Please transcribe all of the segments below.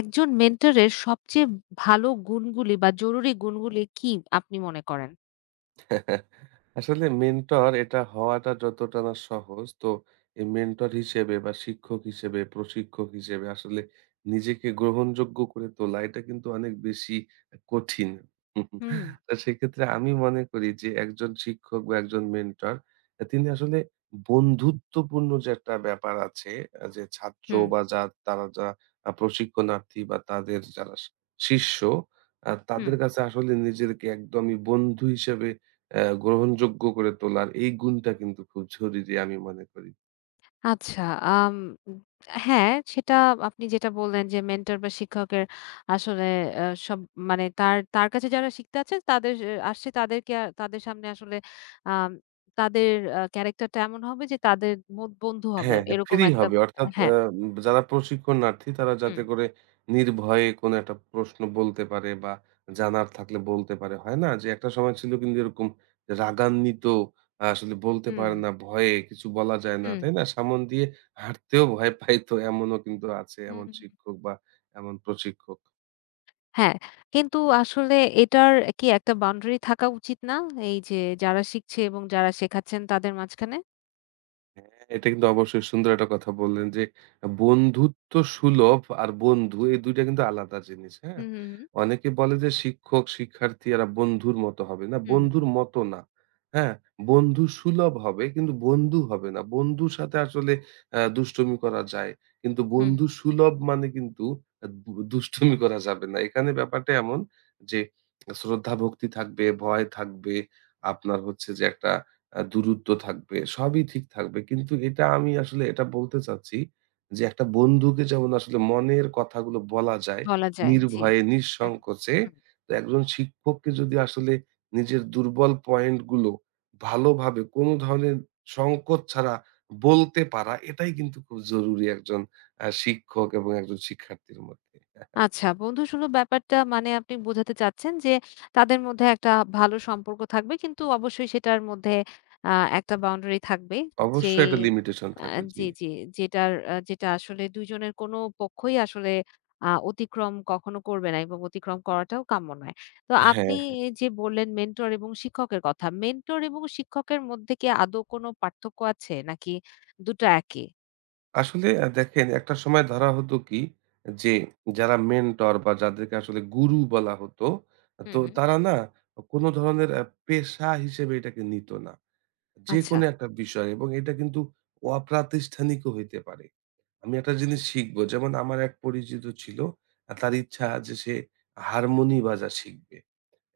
একজন মেন্টরের সবচেয়ে ভালো গুণগুলি বা জরুরি গুণগুলি কি আপনি মনে করেন? আসলে মেন্টর এটা হওয়াটা যতটা না সহজ তো এই মেন্টর হিসেবে বা শিক্ষক হিসেবে প্রশিক্ষক হিসেবে আসলে নিজেকে গ্রহণযোগ্য করে তোলা এটা কিন্তু অনেক বেশি কঠিন। হুম। হুম, তো সেক্ষেত্রে আমি মনে করি যে একজন শিক্ষক বা একজন মেন্টর তিনি আসলে বন্ধুত্বপূর্ণ যে একটা ব্যাপার আছে, যে ছাত্র হুম, বা যা তারা যা প্রশিক্ষণার্থী বা তাদের যারা শিষ্য, হুম। তাদের কাছে আসলে নিজেকে একদমই বন্ধু হিসেবে গ্রহণযোগ্য করে তোলার এই গুণটা কিন্তু খুব জরুরি আমি মনে করি। আচ্ছা, আম হ্যাঁ, সেটা আপনি যেটা বললেন যে মেন্টর বা শিক্ষকের আসলে সব মানে তার তার কাছে যারা শিখতে আছে তাদের আসছে তাদেরকে তাদের সামনে আসলে আম তাদের ক্যারাক্টারটা এমন হবে যে তাদের বন্ধু হবে। হ্যাঁ, হ্যাঁ, এরকম ফ্রি একটা হবে অর্থাৎ হ্যাঁ। যারা প্রশিক্ষণার্থী তারা যাতে হুম, করে নির্ভয়ে কোনো একটা প্রশ্ন বলতে পারে বা জানার থাকলে বলতে পারে। হয় না? যে একটা সময় ছিল কিন্তু এরকম যে রাগান্বিত আসলে বলতে হুম, পারে না, ভয়ে কিছু বলা যায় না, হুম, তাই না? সামন দিয়ে হাঁটতেও ভয় পাইতো, এমনও কিন্তু আছে হুম। এমন শিক্ষক বা এমন প্রশিক্ষক। হ্যাঁ, কিন্তু আসলে এটার কি একটা বাউন্ডারি থাকা উচিত না? এই যে যারা শিখছে এবং যারা শেখাচ্ছেন তাদের মাঝখানে? হ্যাঁ, এটা কিন্তু অবশ্যই সুন্দর একটা কথা বললেন যে বন্ধুত্ব সুলভ আর বন্ধু, এই দুইটা কিন্তু আলাদা জিনিস। হ্যাঁ? হুম, হুম, হুম। অনেকে বলে যে শিক্ষক, শিক্ষার্থী এরা বন্ধুর মতো হবে না। হুম, হুম। বন্ধুর মতো না। হ্যাঁ? বন্ধু সুলভ হবে কিন্তু বন্ধু হবে না। বন্ধুর সাথে আসলে দুষ্টুমি করা যায়। কিন্তু হুম। বন্ধু সুলভ মানে কিন্তু আ দু দুষ্টুমি করা যাবে না। এখানে ব্যাপারটা এমন যে শ্রদ্ধা ভক্তি থাকবে, ভয় থাকবে, আপনার হচ্ছে যে একটা দূরত্ব থাকবে, সবই ঠিক থাকবে। কিন্তু এটা আমি আসলে এটা বলতে চাচ্ছি যে, একটা বন্ধুকে যেমন আসলে মনের কথাগুলো বলা যায় বলা যায়, জি। নির্ভয়ে, হুম, নিঃসংকোচে, হুম। তো একজন শিক্ষককে যদি আসলে নিজের দুর্বল পয়েন্টগুলো ভালোভাবে কোনো ধরনের সংকোচ ছাড়া বলতে পারা, এটাই কিন্তু খুব জরুরি একজন শিক্ষক এবং একজন শিক্ষার্থীর মধ্যে। আচ্ছা, বন্ধুসুলভ ব্যাপারটা মানে আপনি বোঝাতে চাচ্ছেন যে, তাদের মধ্যে একটা ভালো সম্পর্ক থাকবে। কিন্তু অবশ্যই সেটার মধ্যে আ একটা বাউন্ডারি থাকবে। যে অবশ্যই একটা লিমিটেশন আ থাকবে। জি। জি, জি। যেটা আসলে ২ জনের কোনো পক্ষই আসলে অতিক্রম কখনো করবে না এবং অতিক্রম করাটাও কাম্য নয়। তো আপনি হ্যাঁ। যে বললেন মেন্টর এবং শিক্ষকের কথা। মেন্টর এবং শিক্ষকের মধ্যে কি আদৌ কোনো পার্থক্য আছে? নাকি দুটো একই? আসলে দেখেন একটা সময় ধরা হতো কি যে যারা মেন্টর বা যাদেরকে আসলে গুরু বলা হতো, হুম, তো হুম। তারা না কোনো ধরনের পেশা হিসেবে এটাকে নিত না। আচ্ছা, যেকোনো একটা বিষয় এবং এটা কিন্তু অপ্রাতিষ্ঠানিকও হইতে পারে। আমি একটা জিনিস শিখবো, যেমন আমার এক পরিচিত ছিল, তার ইচ্ছা যে সে হারমোনি বাজা শিখবে।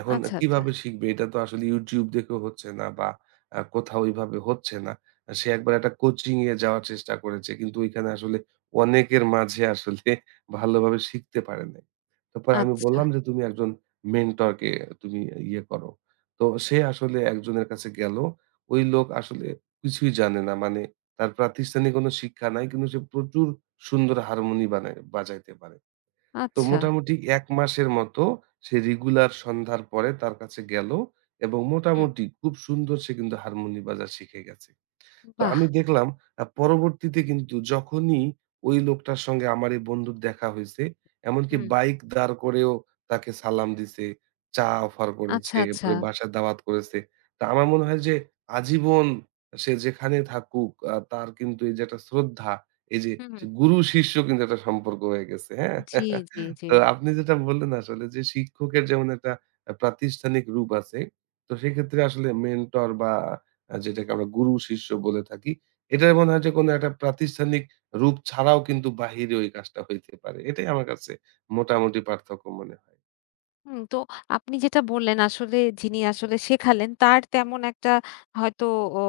এখন আচ্ছা, আচ্ছা, কিভাবে শিখবে? এটা তো আসলে YouTube দেখেও হচ্ছে না বা কোথাও ওইভাবে হচ্ছে না। সে একবার একটা কোচিং এ যাওয়ার চেষ্টা করেছে। কিন্তু ওইখানে আসলে অনেকের মাঝে আসলে ভালোভাবে শিখতে পারে নাই। তারপরে আমি আচ্ছা, বললাম যে, "তুমি একজন মেন্টর কে তুমি ইয়ে করো।" তো সে আসলে একজনের কাছে গেল। ওই লোক আসলে কিছুই জানে না। মানে তার প্রাতিষ্ঠানিক কোনো শিক্ষা নাই। কিন্তু সে প্রচুর সুন্দর হারমোনি বানায় বাজাইতে পারে। তো আচ্ছা। মোটামুটি ১ মাসের মতো সে রেগুলার সন্ধ্যার পরে তার কাছে গেল এবং মোটামুটি খুব সুন্দর সে কিন্তু হারমোনি বাজা শিখে গেছে। তো বাহ! আমি দেখলাম পরবর্তীতে কিন্তু যখনই ওই লোকটার সঙ্গে আমার এই বন্ধুর দেখা হইছে, এমনকি হুম। বাইক দাঁড় করেও তাকে সালাম দিছে, চা অফার করেছে, আচ্ছা, আচ্ছা। এরপরে বাসায় দাওয়াত করেছে। তা আমার মনে হয় যে আজীবন সে যেখানে থাকুক তার কিন্তু এই যে একটা শ্রদ্ধা, এই যে হুম, হুম। সে গুরু-শিষ্য কিন্তু একটা সম্পর্ক হয়ে গেছে, হ্যাঁ? জি, জি, জি। তো আপনি যেটা বললেন আসলে যে শিক্ষকের যেমন একটা প্রাতিষ্ঠানিক রূপ আছে, তো সেক্ষেত্রে আসলে মেন্টর বা যেটাকে আমরা গুরু শিষ্য বলে থাকি। এটার মনে হয় যে কোনো একটা প্রাতিষ্ঠানিক রূপ ছাড়াও কিন্তু বাহিরে ওই কাজটা হইতে পারে। এটাই আমার কাছে মোটামুটি পার্থক্য মনে হয়। হুম, তো আপনি যেটা বললেন আসলে যিনি আসলে শেখালেন তার তেমন একটা হয়তো ও,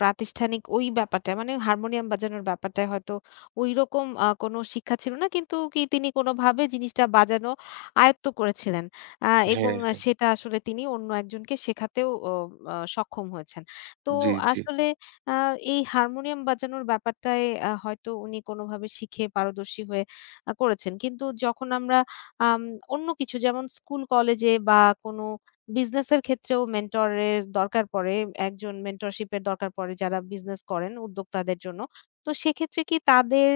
প্রাতিষ্ঠানিক ওই ব্যাপারটা মানে হারমোনিয়াম বাজানোর ব্যাপারটায় হয়তো ওইরকম কোনো শিক্ষা ছিল না কিন্তু কি তিনি কোনোভাবে জিনিসটা বাজানো আয়ত্ত করেছিলেন এবং হ্যাঁ, হ্যাঁ। সেটা আসলে তিনি অন্য একজনকে শেখাতেও সক্ষম হয়েছেন তো জি, জি। আসলে এই হারমোনিয়াম বাজানোর ব্যাপারটায় হয়তো উনি কোনোভাবে শিখে পারদর্শী হয়ে করেছেন কিন্তু যখন আমরা আম অন্য কিছু যেমন স্কুল কলেজে বা কোনো বিজনেসের ক্ষেত্রেও মেন্টরের দরকার পড়ে। একজন মেন্টরশিপের দরকার পড়ে যারা বিজনেস করেন উদ্যোক্তাদের জন্য। তো সেক্ষেত্রে কি তাদের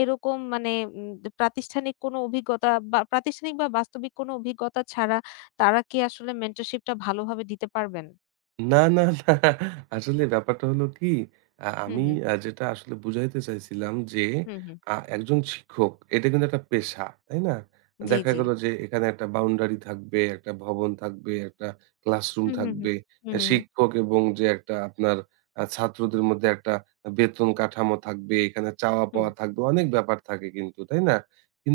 এরকম মানে উম প্রাতিষ্ঠানিক কোনো অভিজ্ঞতা বা প্রাতিষ্ঠানিক বা বাস্তবিক কোনো অভিজ্ঞতা ছাড়া তারা কি আসলে মেন্টরশিপটা ভালোভাবে দিতে পারবেন? না, না, না। আসলে ব্যাপারটা হলো কি, হুম, আমি হুম, যেটা আসলে বুঝাইতে চাইছিলাম যে, হুম, হুম। একজন শিক্ষক এটা কিন্তু একটা পেশা, তাই না? জি, দেখা জি। গেল যে এখানে একটা বাউন্ডারি থাকবে, একটা ভবন থাকবে, একটা ক্লাসরুম হুম, হুম, হুম। থাকবে। হুম, হুম, হুম। শিক্ষক এবং যে একটা আপনার ছাত্রদের মধ্যে একটা বেতন কাঠামো থাকবে, এখানে চাওয়া-পাওয়া থাকবে, অনেক ব্যাপার থাকে কিন্তু, তাই না?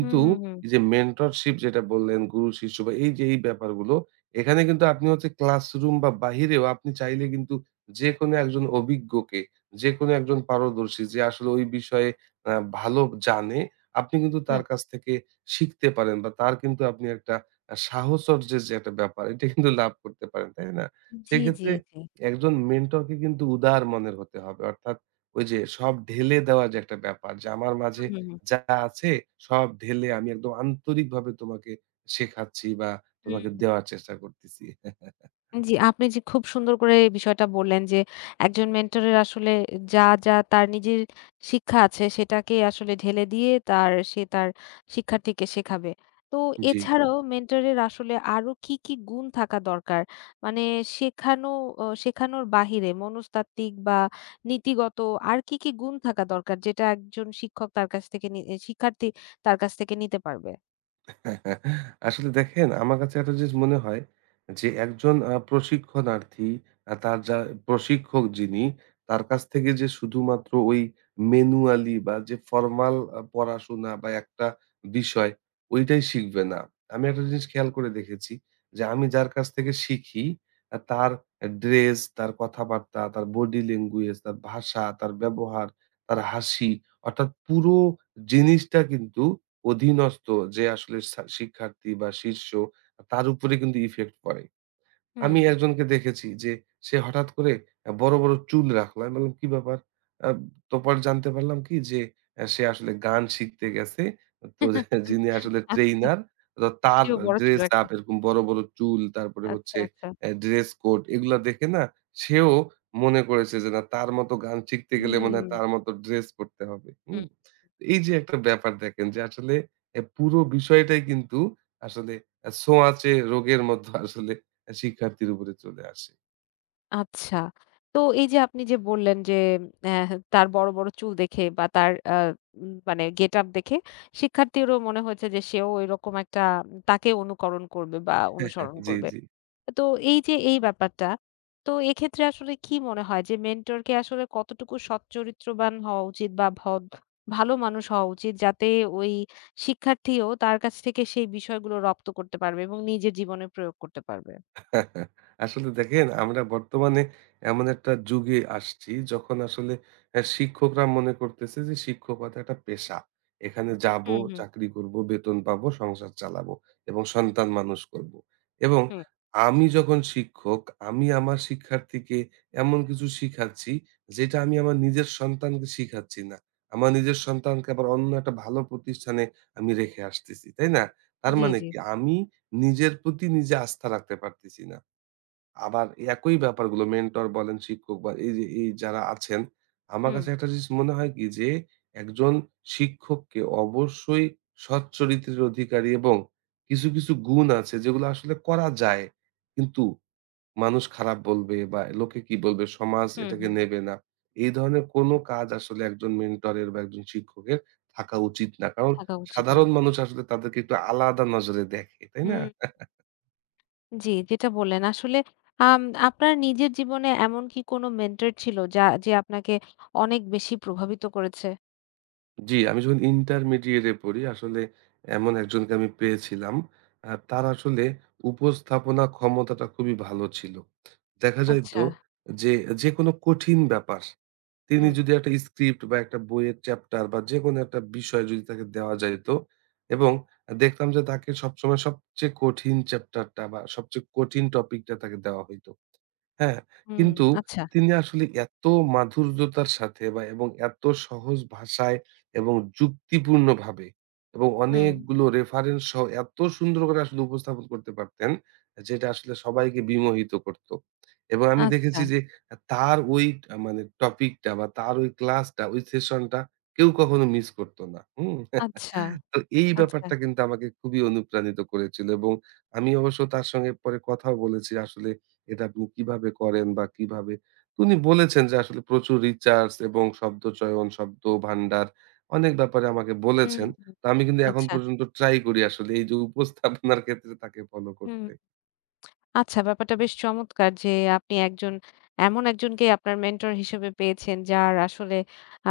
হুম, হুম, হুম, হুম। এই যে মেন্টরশিপ যেটা বললেন, গুরু-শিষ্য বা এই যে এই ব্যাপারগুলো, এখানে কিন্তু আপনি হচ্ছে ক্লাসরুম বা বাহিরেও আপনি চাইলে কিন্তু যেকোনো একজন অভিজ্ঞকে, যেকোনো একজন পারদর্শী যে আসলে ওই বিষয়ে আ ভালো জানে, আপনি কিন্তু তার হুম কাছ থেকে শিখতে পারেন বা তার কিন্তু আপনি একটা সাহচর্যের যে একটা ব্যাপার, এটা কিন্তু লাভ করতে পারেন, তাই না? জি, জি, সেক্ষেত্রে জি। একজন মেন্টরকে কিন্তু উদার মনের হতে হবে। অর্থাৎ ওই যে সব ঢেলে দেওয়া যে একটা ব্যাপার যে আমার মাঝে হুম, হুম, হুম। যা আছে সব ঢেলে আমি একদম আন্তরিকভাবে তোমাকে শেখাচ্ছি বা তোমাকে হুম। দেওয়ার চেষ্টা করতেছি। জি, আপনি যে খুব সুন্দর করে এই বিষয়টা বললেন যে, একজন মেন্টরের আসলে যা, যা তার নিজের শিক্ষা আছে সেটাকে আসলে ঢেলে দিয়ে সে তার শিক্ষার্থীকে শেখাবে। তো জি, জি। এছাড়াও মেন্টরের আসলে আরো কি, কি গুণ থাকা দরকার? মানে শেখানো শেখানোর বাহিরে মনস্তাত্ত্বিক বা নীতিগত আর কি, কি গুণ থাকা দরকার যেটা একজন শিক্ষক তার কাছ থেকে নি এ শিক্ষার্থী তার কাছ থেকে নিতে পারবে? আসলে দেখেন আমার কাছে একটা জিনিস মনে হয় যে একজন প্রশিক্ষণার্থী তার যা প্রশিক্ষক যিনি তার কাছ থেকে যে শুধুমাত্র ওই ম্যানুয়ালি বা যে ফর্মাল পড়াশোনা বা একটা বিষয় ওইটাই শিখবে না। আমি একটা জিনিস খেয়াল করে দেখেছি যে আমি যার কাছ থেকে শিখি, তার ড্রেস, তার কথাবার্তা, তার বডি ল্যাঙ্গুয়েজ, তার ভাষা, তার ব্যবহার, তার হাসি, অর্থাৎ পুরো জিনিসটা কিন্তু অধীনস্থ যে আসলে সা শিক্ষার্থী বা শিষ্য তার উপরে কিন্তু ইফেক্ট পড়ে। হুম। আমি একজনকে দেখেছি যে সে হঠাৎ করে বড়, বড় চুল রাখলো। আমি বললাম, "কি ব্যাপার?" আ তো পরে জানতে পারলাম কি যে সে আসলে গান শিখতে গেছে। তো যিনি আসলে আচ্ছা, ট্রেইনার, তো তার সেও বড় চুল ড্রেস রাখে। আপ এরকম বড়, বড় চুল, তারপরে আচ্ছা, হচ্ছে আচ্ছা। এ ড্রেস কোড এগুলা দেখে না, সেও মনে করেছে যে না তার মতো গান শিখতে গেলে হুম, মনে হয় তার মতো ড্রেস করতে হবে। হুম? হুম, এই যে একটা ব্যাপার দেখেন যে আসলে এ পুরো বিষয়টাই কিন্তু আসলে ছোঁয়াচে রোগের মতো আসলে শিক্ষার্থীর উপরে চলে আসে। আচ্ছা। তো এই যে আপনি যে বললেন যে তার বড়, বড় চুল দেখে বা তার আ উম মানে গেটআপ দেখে শিক্ষার্থীরও মনে হয়েছে যে সেও এরকম একটা তাকে অনুকরণ করবে বা অনুসরণ জি, করবে। জি। তো এই যে এই ব্যাপারটা, তো এক্ষেত্রে আসলে কি মনে হয় যে মেন্টরকে আসলে কতটুকু সৎ চরিত্রবান হওয়া উচিত বা ভালো মানুষ হওয়া উচিত যাতে ওই শিক্ষার্থীও তার কাছ থেকে সেই বিষয়গুলো রপ্ত করতে পারবে এবং নিজের জীবনে প্রয়োগ করতে পারবে? আসলে দেখেন আমরা বর্তমানে এমন একটা যুগে আসছি যখন আসলে শিক্ষকরা মনে করতেছে যে শিক্ষকতা একটা পেশা, এখানে যাব, হুম, হুম, চাকরি করব, বেতন পাবো, সংসার চালাবো এবং সন্তান মানুষ করব। এবং হুম। আমি যখন শিক্ষক, আমি আমার শিক্ষার্থীকে এমন কিছু শিখাচ্ছি যেটা আমি আমার নিজের সন্তানকে শিখাচ্ছি না। আমার নিজের সন্তানকে আবার অন্য একটা ভালো প্রতিষ্ঠানে আমি রেখে আসতেছি, তাই না? তার জি, মানে জি। কি আমি নিজের প্রতি নিজে আস্থা রাখতে পারতেছি না। আবার একই ব্যাপারগুলো মেন্টর বলেন, শিক্ষক বা এই যে এই যারা আছেন, আমার হুম, কাছে একটা জিনিস মনে হয় কি যে একজন শিক্ষককে অবশ্যই সৎ চরিত্রের অধিকারী এবং কিছু, কিছু গুণ আছে যেগুলো আসলে করা যায়। কিন্তু মানুষ খারাপ বলবে বা লোকে কি বলবে? সমাজ হুম, এটাকে হুম, হুম, নেবে না। এই ধরনের কোনো হুম। কাজ আসলে একজন মেন্টরের বা একজন শিক্ষকের থাকা উচিত না। কারণ থাকা উচিত না। সাধারণ মানুষ আসলে তাদেরকে একটু আলাদা নজরে দেখে, তাই না? হুম, জি, যেটা বললেন আসলে আম আপনার নিজের জীবনে এমন কি কোনো মেন্টর ছিল যে আপনাকে অনেক বেশি প্রভাবিত করেছে? জি, আমি যখন ইন্টারমিডিয়েটে পড়ি আসলে এমন একজনকে আমি পেয়েছিলাম। তার আসলে উপস্থাপনা ক্ষমতাটা খুবই ভালো ছিল। দেখা যাইত আচ্ছা। যে, যেকোনো কঠিন ব্যাপার তিনি হুম, যদি একটা স্ক্রিপ্ট বা একটা বইয়ের চ্যাপ্টার বা যেকোনো একটা বিষয় যদি তাকে দেওয়া যাইত, এবং দেখতাম যে তাকে সবসময় সবচেয়ে কঠিন চ্যাপ্টারটা বা সবচেয়ে কঠিন টপিকটা তাকে দেওয়া হইত। হ্যাঁ, হুম, কিন্তু আচ্ছা, তিনি আসলে এত মাধুর্যতার সাথে বা এবং এত সহজ ভাষায় এবং যুক্তিপূর্ণভাবে এবং হুম, অনেকগুলো রেফারেন্স সহ এত সুন্দর করে আসলে উপস্থাপন করতে পারতেন, যেটা আসলে সবাইকে বিমোহিত করত। এবং আমি আচ্ছা, দেখেছি যে তার ওই মানে টপিকটা বা তার ওই ক্লাসটা, ওই সেশনটা কেউ কখনো মিস করত না। হুম? আচ্ছা, তো এই আচ্ছা, ব্যাপারটা কিন্তু আমাকে খুবই অনুপ্রাণিত করেছিল এবং আমি অবশ্য তার সঙ্গে পরে কথাও বলেছি আসলে এটা আপনি কিভাবে করেন বা কিভাবে? তো উনি বলেছেন যে আসলে প্রচুর রিসার্চ এবং শব্দচয়ন, শব্দভান্ডার অনেক ব্যাপারে আমাকে হুম, বলেছেন। তো আমি কিন্তু এখন আচ্ছা, পর্যন্ত ট্রাই করি আসলে এই যে উপস্থাপনার ক্ষেত্রে তাকে ফলো হুম। করতে। আচ্ছা, ব্যাপারটা বেশ চমৎকার যে আপনি এমন একজনকে আপনার মেন্টর হিসেবে পেয়েছেন যার আসলে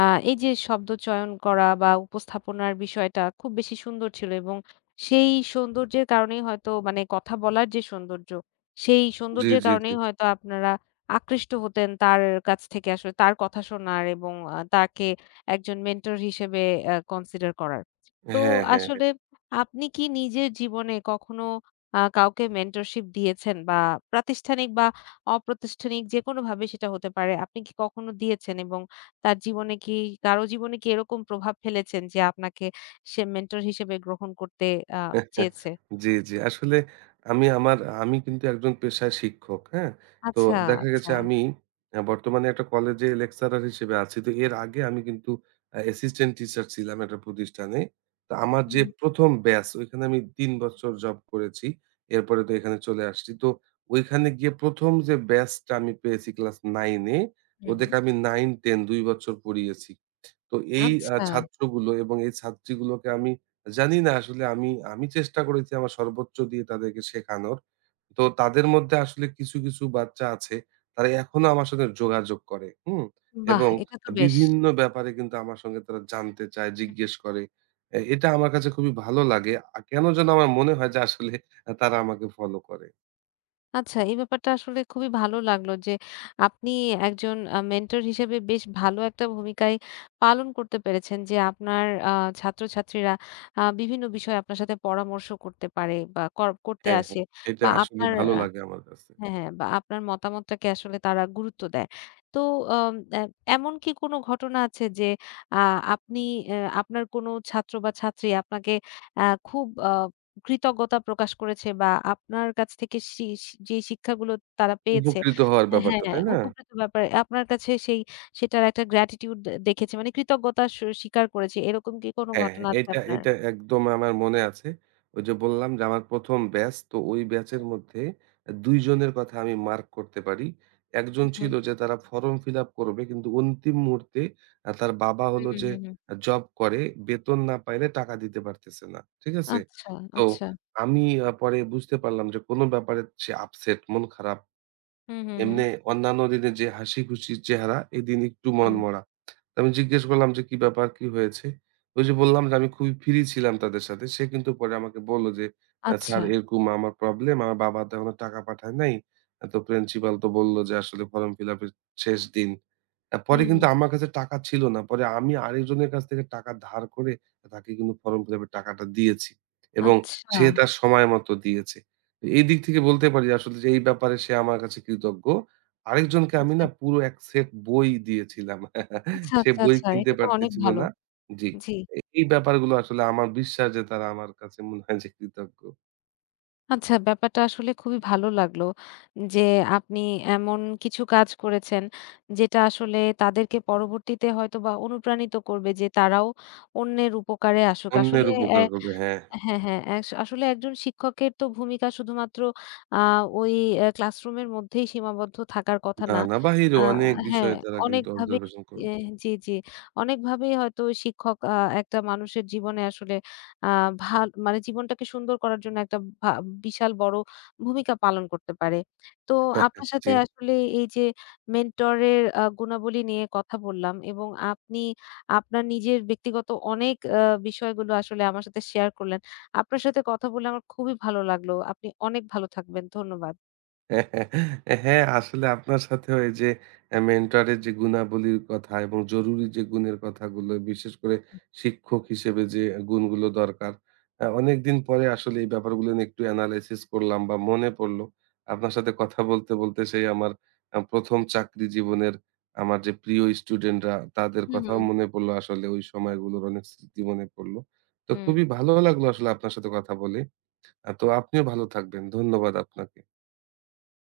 আ এই যে শব্দ চয়ন করা বা উপস্থাপনার বিষয়টা খুব বেশি সুন্দর ছিল এবং সেই সৌন্দর্যের কারণেই হয়তো মানে কথা বলার যে সৌন্দর্য, সেই জি, সৌন্দর্যের জি, জি। কারণেই হয়তো আপনারা আকৃষ্ট হতেন তার কাছ থেকে আসলে তার কথা শোনার এবং তাকে একজন মেন্টর হিসেবে কনসিডার করার। তো হ্যাঁ, হ্যাঁ। আসলে আপনি কি নিজের জীবনে কখনো কাউকে মেন্টরশিপ দিয়েছেন বা প্রাতিষ্ঠানিক বা অপ্রাতিষ্ঠানিক যেকোনোভাবে সেটা হতে পারে। আপনি কি কখনো দিয়েছেন? এবং তার জীবনে কি কারো জীবনে কি এরকম প্রভাব ফেলেছেন যে আপনাকে সে মেন্টর হিসেবে গ্রহণ করতে আ চেয়েছে? জি, জি। আসলে আমি আমার আমি কিন্তু একজন পেশায় শিক্ষক, হ্যাঁ? তো আচ্ছা, দেখা আচ্ছা। গেছে আমি বর্তমানে একটা কলেজে লেকচারার হিসেবে আছি। তো এর আগে আমি কিন্তু অ্যাসিস্ট্যান্ট টিচার ছিলাম একটা প্রতিষ্ঠানে। তো আমার যে হুম, ১ম ব্যাচ, ওইখানে আমি ৩ বছর জব করেছি। এরপরে তো এখানে চলে আসছি। তো ওইখানে গিয়ে ১ম যে ব্যাচটা আমি পেয়েছি ক্লাস ৯ এ, হুম, হুম। ওদেরকে আমি ৯, ১০ ২ বছর পড়িয়েছি। তো এই আচ্ছা, ছাত্রগুলো এবং এই ছাত্রীগুলোকে আমি জানি না আসলে, আমি আমি চেষ্টা করেছি আমার সর্বোচ্চ দিয়ে তাদেরকে শেখানোর। তো তাদের মধ্যে আসলে কিছু, কিছু বাচ্চা আছে, তারা এখনো আমার সাথে যোগাযোগ করে। হুম? বাহ! এবং এটা তো বেশ। বিভিন্ন ব্যাপারে কিন্তু আমার সঙ্গে তারা জানতে চায়, জিজ্ঞেস করে। এ এটা আমার কাছে খুবই ভালো লাগে। কেন যেন আমার মনে হয় যে আসলে তারা আমাকে ফলো করে। আচ্ছা, এই ব্যাপারটা আসলে খুবই ভালো লাগলো যে আপনি একজন মেন্টর হিসেবে বেশ ভালো একটা ভূমিকাই পালন করতে পেরেছেন যে আপনার ছাত্রছাত্রীরা বিভিন্ন বিষয়ে আপনার সাথে পরামর্শ করতে পারে বা করতে হ্যাঁ, হ্যাঁ। আসে এটা বা আসলে আপনার ভালো লাগে আমার কাছে। হ্যাঁ, হ্যাঁ, বা আপনার মতামতটাকে আসলে তারা গুরুত্ব দেয়। তো আম এ এমন কি কোনো ঘটনা আছে যে আ আপনি এ আপনার কোনো ছাত্র বা ছাত্রী আপনাকে আ খুব কৃতজ্ঞতা প্রকাশ করেছে বা আপনার কাছ থেকে শি শি যে শিক্ষাগুলো তারা পেয়েছে উপকৃত হওয়ার হ্যাঁ, ব্যাপারটা, হ্যাঁ, তাই না? উপকৃত ব্যাপারে আপনার কাছে সেটার একটা gratitude দেখেছে মানে কৃতজ্ঞতা স্বীকার করেছে। এরকম কি কোনো হ্যাঁ, ঘটনা আছে এটা আপনার? এটা একদম আমার মনে আছে। ওই যে বললাম যে আমার ১ম ব্যাচ, তো ওই ব্যাচের মধ্যে ২ জনের কথা আমি মার্ক করতে পারি। একজন হুম, হুম, ছিল যে তারা ফর্ম ফিল আপ করবে কিন্তু অন্তিম মুহূর্তে তার বাবা হুম, হলো হুম, যে হুম, হুম। জব করে, বেতন না পাইলে টাকা দিতে পারতেছে না। ঠিক আছে? আচ্ছা, তো আচ্ছা। আমি পরে বুঝতে পারলাম যে কোনো ব্যাপারে সে আপসেট, মন খারাপ। হুম, হুম, হুম, এমনে অন্যান্য দিনে যে হাসি খুশি চেহারা এদিন একটু হুম। মনমরা। আমি জিজ্ঞেস করলাম যে, "কি ব্যাপার? কি হয়েছে?" ওই যে বললাম যে, আমি খুবই ফ্রি ছিলাম তাদের সাথে। সে কিন্তু পরে আমাকে বলল যে, আচ্ছা, স্যার এরকম আমার প্রবলেম। আমার বাবা তো এখনো টাকা পাঠায় নাই। তো প্রিন্সিপাল তো বলল যে আসলে ফর্ম ফিল আপের শেষ দিন।" পরে হুম। কিন্তু আমার কাছে টাকা ছিল না। পরে আমি আরেকজনের কাছ থেকে টাকা ধার করে তাকে কিন্তু ফর্ম ফিল আপের টাকাটা দিয়েছি। এবং আচ্ছা, সে তার সময় মতো দিয়েছে। তো এই দিক থেকে বলতে পারি আসলে যে এই ব্যাপারে সে আমার কাছে কৃতজ্ঞ। আরেকজনকে আমি আচ্ছা, না পুরো এক সেট বই দিয়েছিলাম। আচ্ছা, সে আচ্ছা, বই আচ্ছা। কিনতে এটা তো অনেক পারতেছিল ভালো। না। জি। জি। এ এই ব্যাপারগুলো আসলে আমার বিশ্বাস যে তারা আমার কাছে মনে হয় যে কৃতজ্ঞ। আচ্ছা ব্যাপারটা আসলে খুবই ভালো লাগলো যে আপনি এমন কিছু কাজ করেছেন যেটা আসলে তাদেরকে পরবর্তীতে হয়তোবা অনুপ্রাণিত করবে যে তারাও অন্যের উপকারে আসুক। অন্যের আসলে উপকার করবে। হ্যাঁ। হ্যাঁ, হ্যাঁ। আসলে একজন শিক্ষকের তো ভূমিকা শুধুমাত্র আ ওই ক্লাসরুমের মধ্যেই সীমাবদ্ধ থাকার কথা না, না। না, বাহিরে আ অনেক হ্যাঁ, বিষয়ে তারা কিন্তু অনেকভাবেই observation এ করবে। জি, জি। অনেকভাবেই হয়তো ওই শিক্ষক একটা মানুষের জীবনে আসলে আ ভাল মানে জীবনটাকে সুন্দর করার জন্য একটা বিশাল বড় ভূমিকা পালন করতে পারে। তো আপনার সাথে জি। আসলে এই যে মেন্টরের গুণাবলী নিয়ে কথা বললাম এবং আপনি আপনার নিজের ব্যক্তিগত অনেক বিষয়গুলো আসলে আমার সাথে শেয়ার করলেন। আপনার সাথে কথা বলে আমার খুবই ভালো লাগলো। আপনি অনেক ভালো থাকবেন। ধন্যবাদ। হ্যাঁ, আসলে আপনার সাথেও এই যে মেন্টরের যে গুণাবলীর কথা এবং জরুরি যে গুণের কথাগুলো, বিশেষ করে শিক্ষক হিসেবে যে গুণগুলো দরকার, অনেকদিন পরে আসলে এই ব্যাপারগুলো নিয়ে একটু এনালাইসিস করলাম বা মনে পড়লো। আপনার সাথে কথা বলতে, বলতে সেই আমার ১ম চাকরি জীবনের আমার যে প্রিয় স্টুডেন্টরা, তাদের কথাও হুম। মনে পড়লো আসলে ওই সময়গুলোর অনেক স্মৃতি মনে পড়লো। তো খুবই ভালো লাগলো আসলে আপনার সাথে কথা বলে। তো আপনিও ভালো থাকবেন। ধন্যবাদ আপনাকে।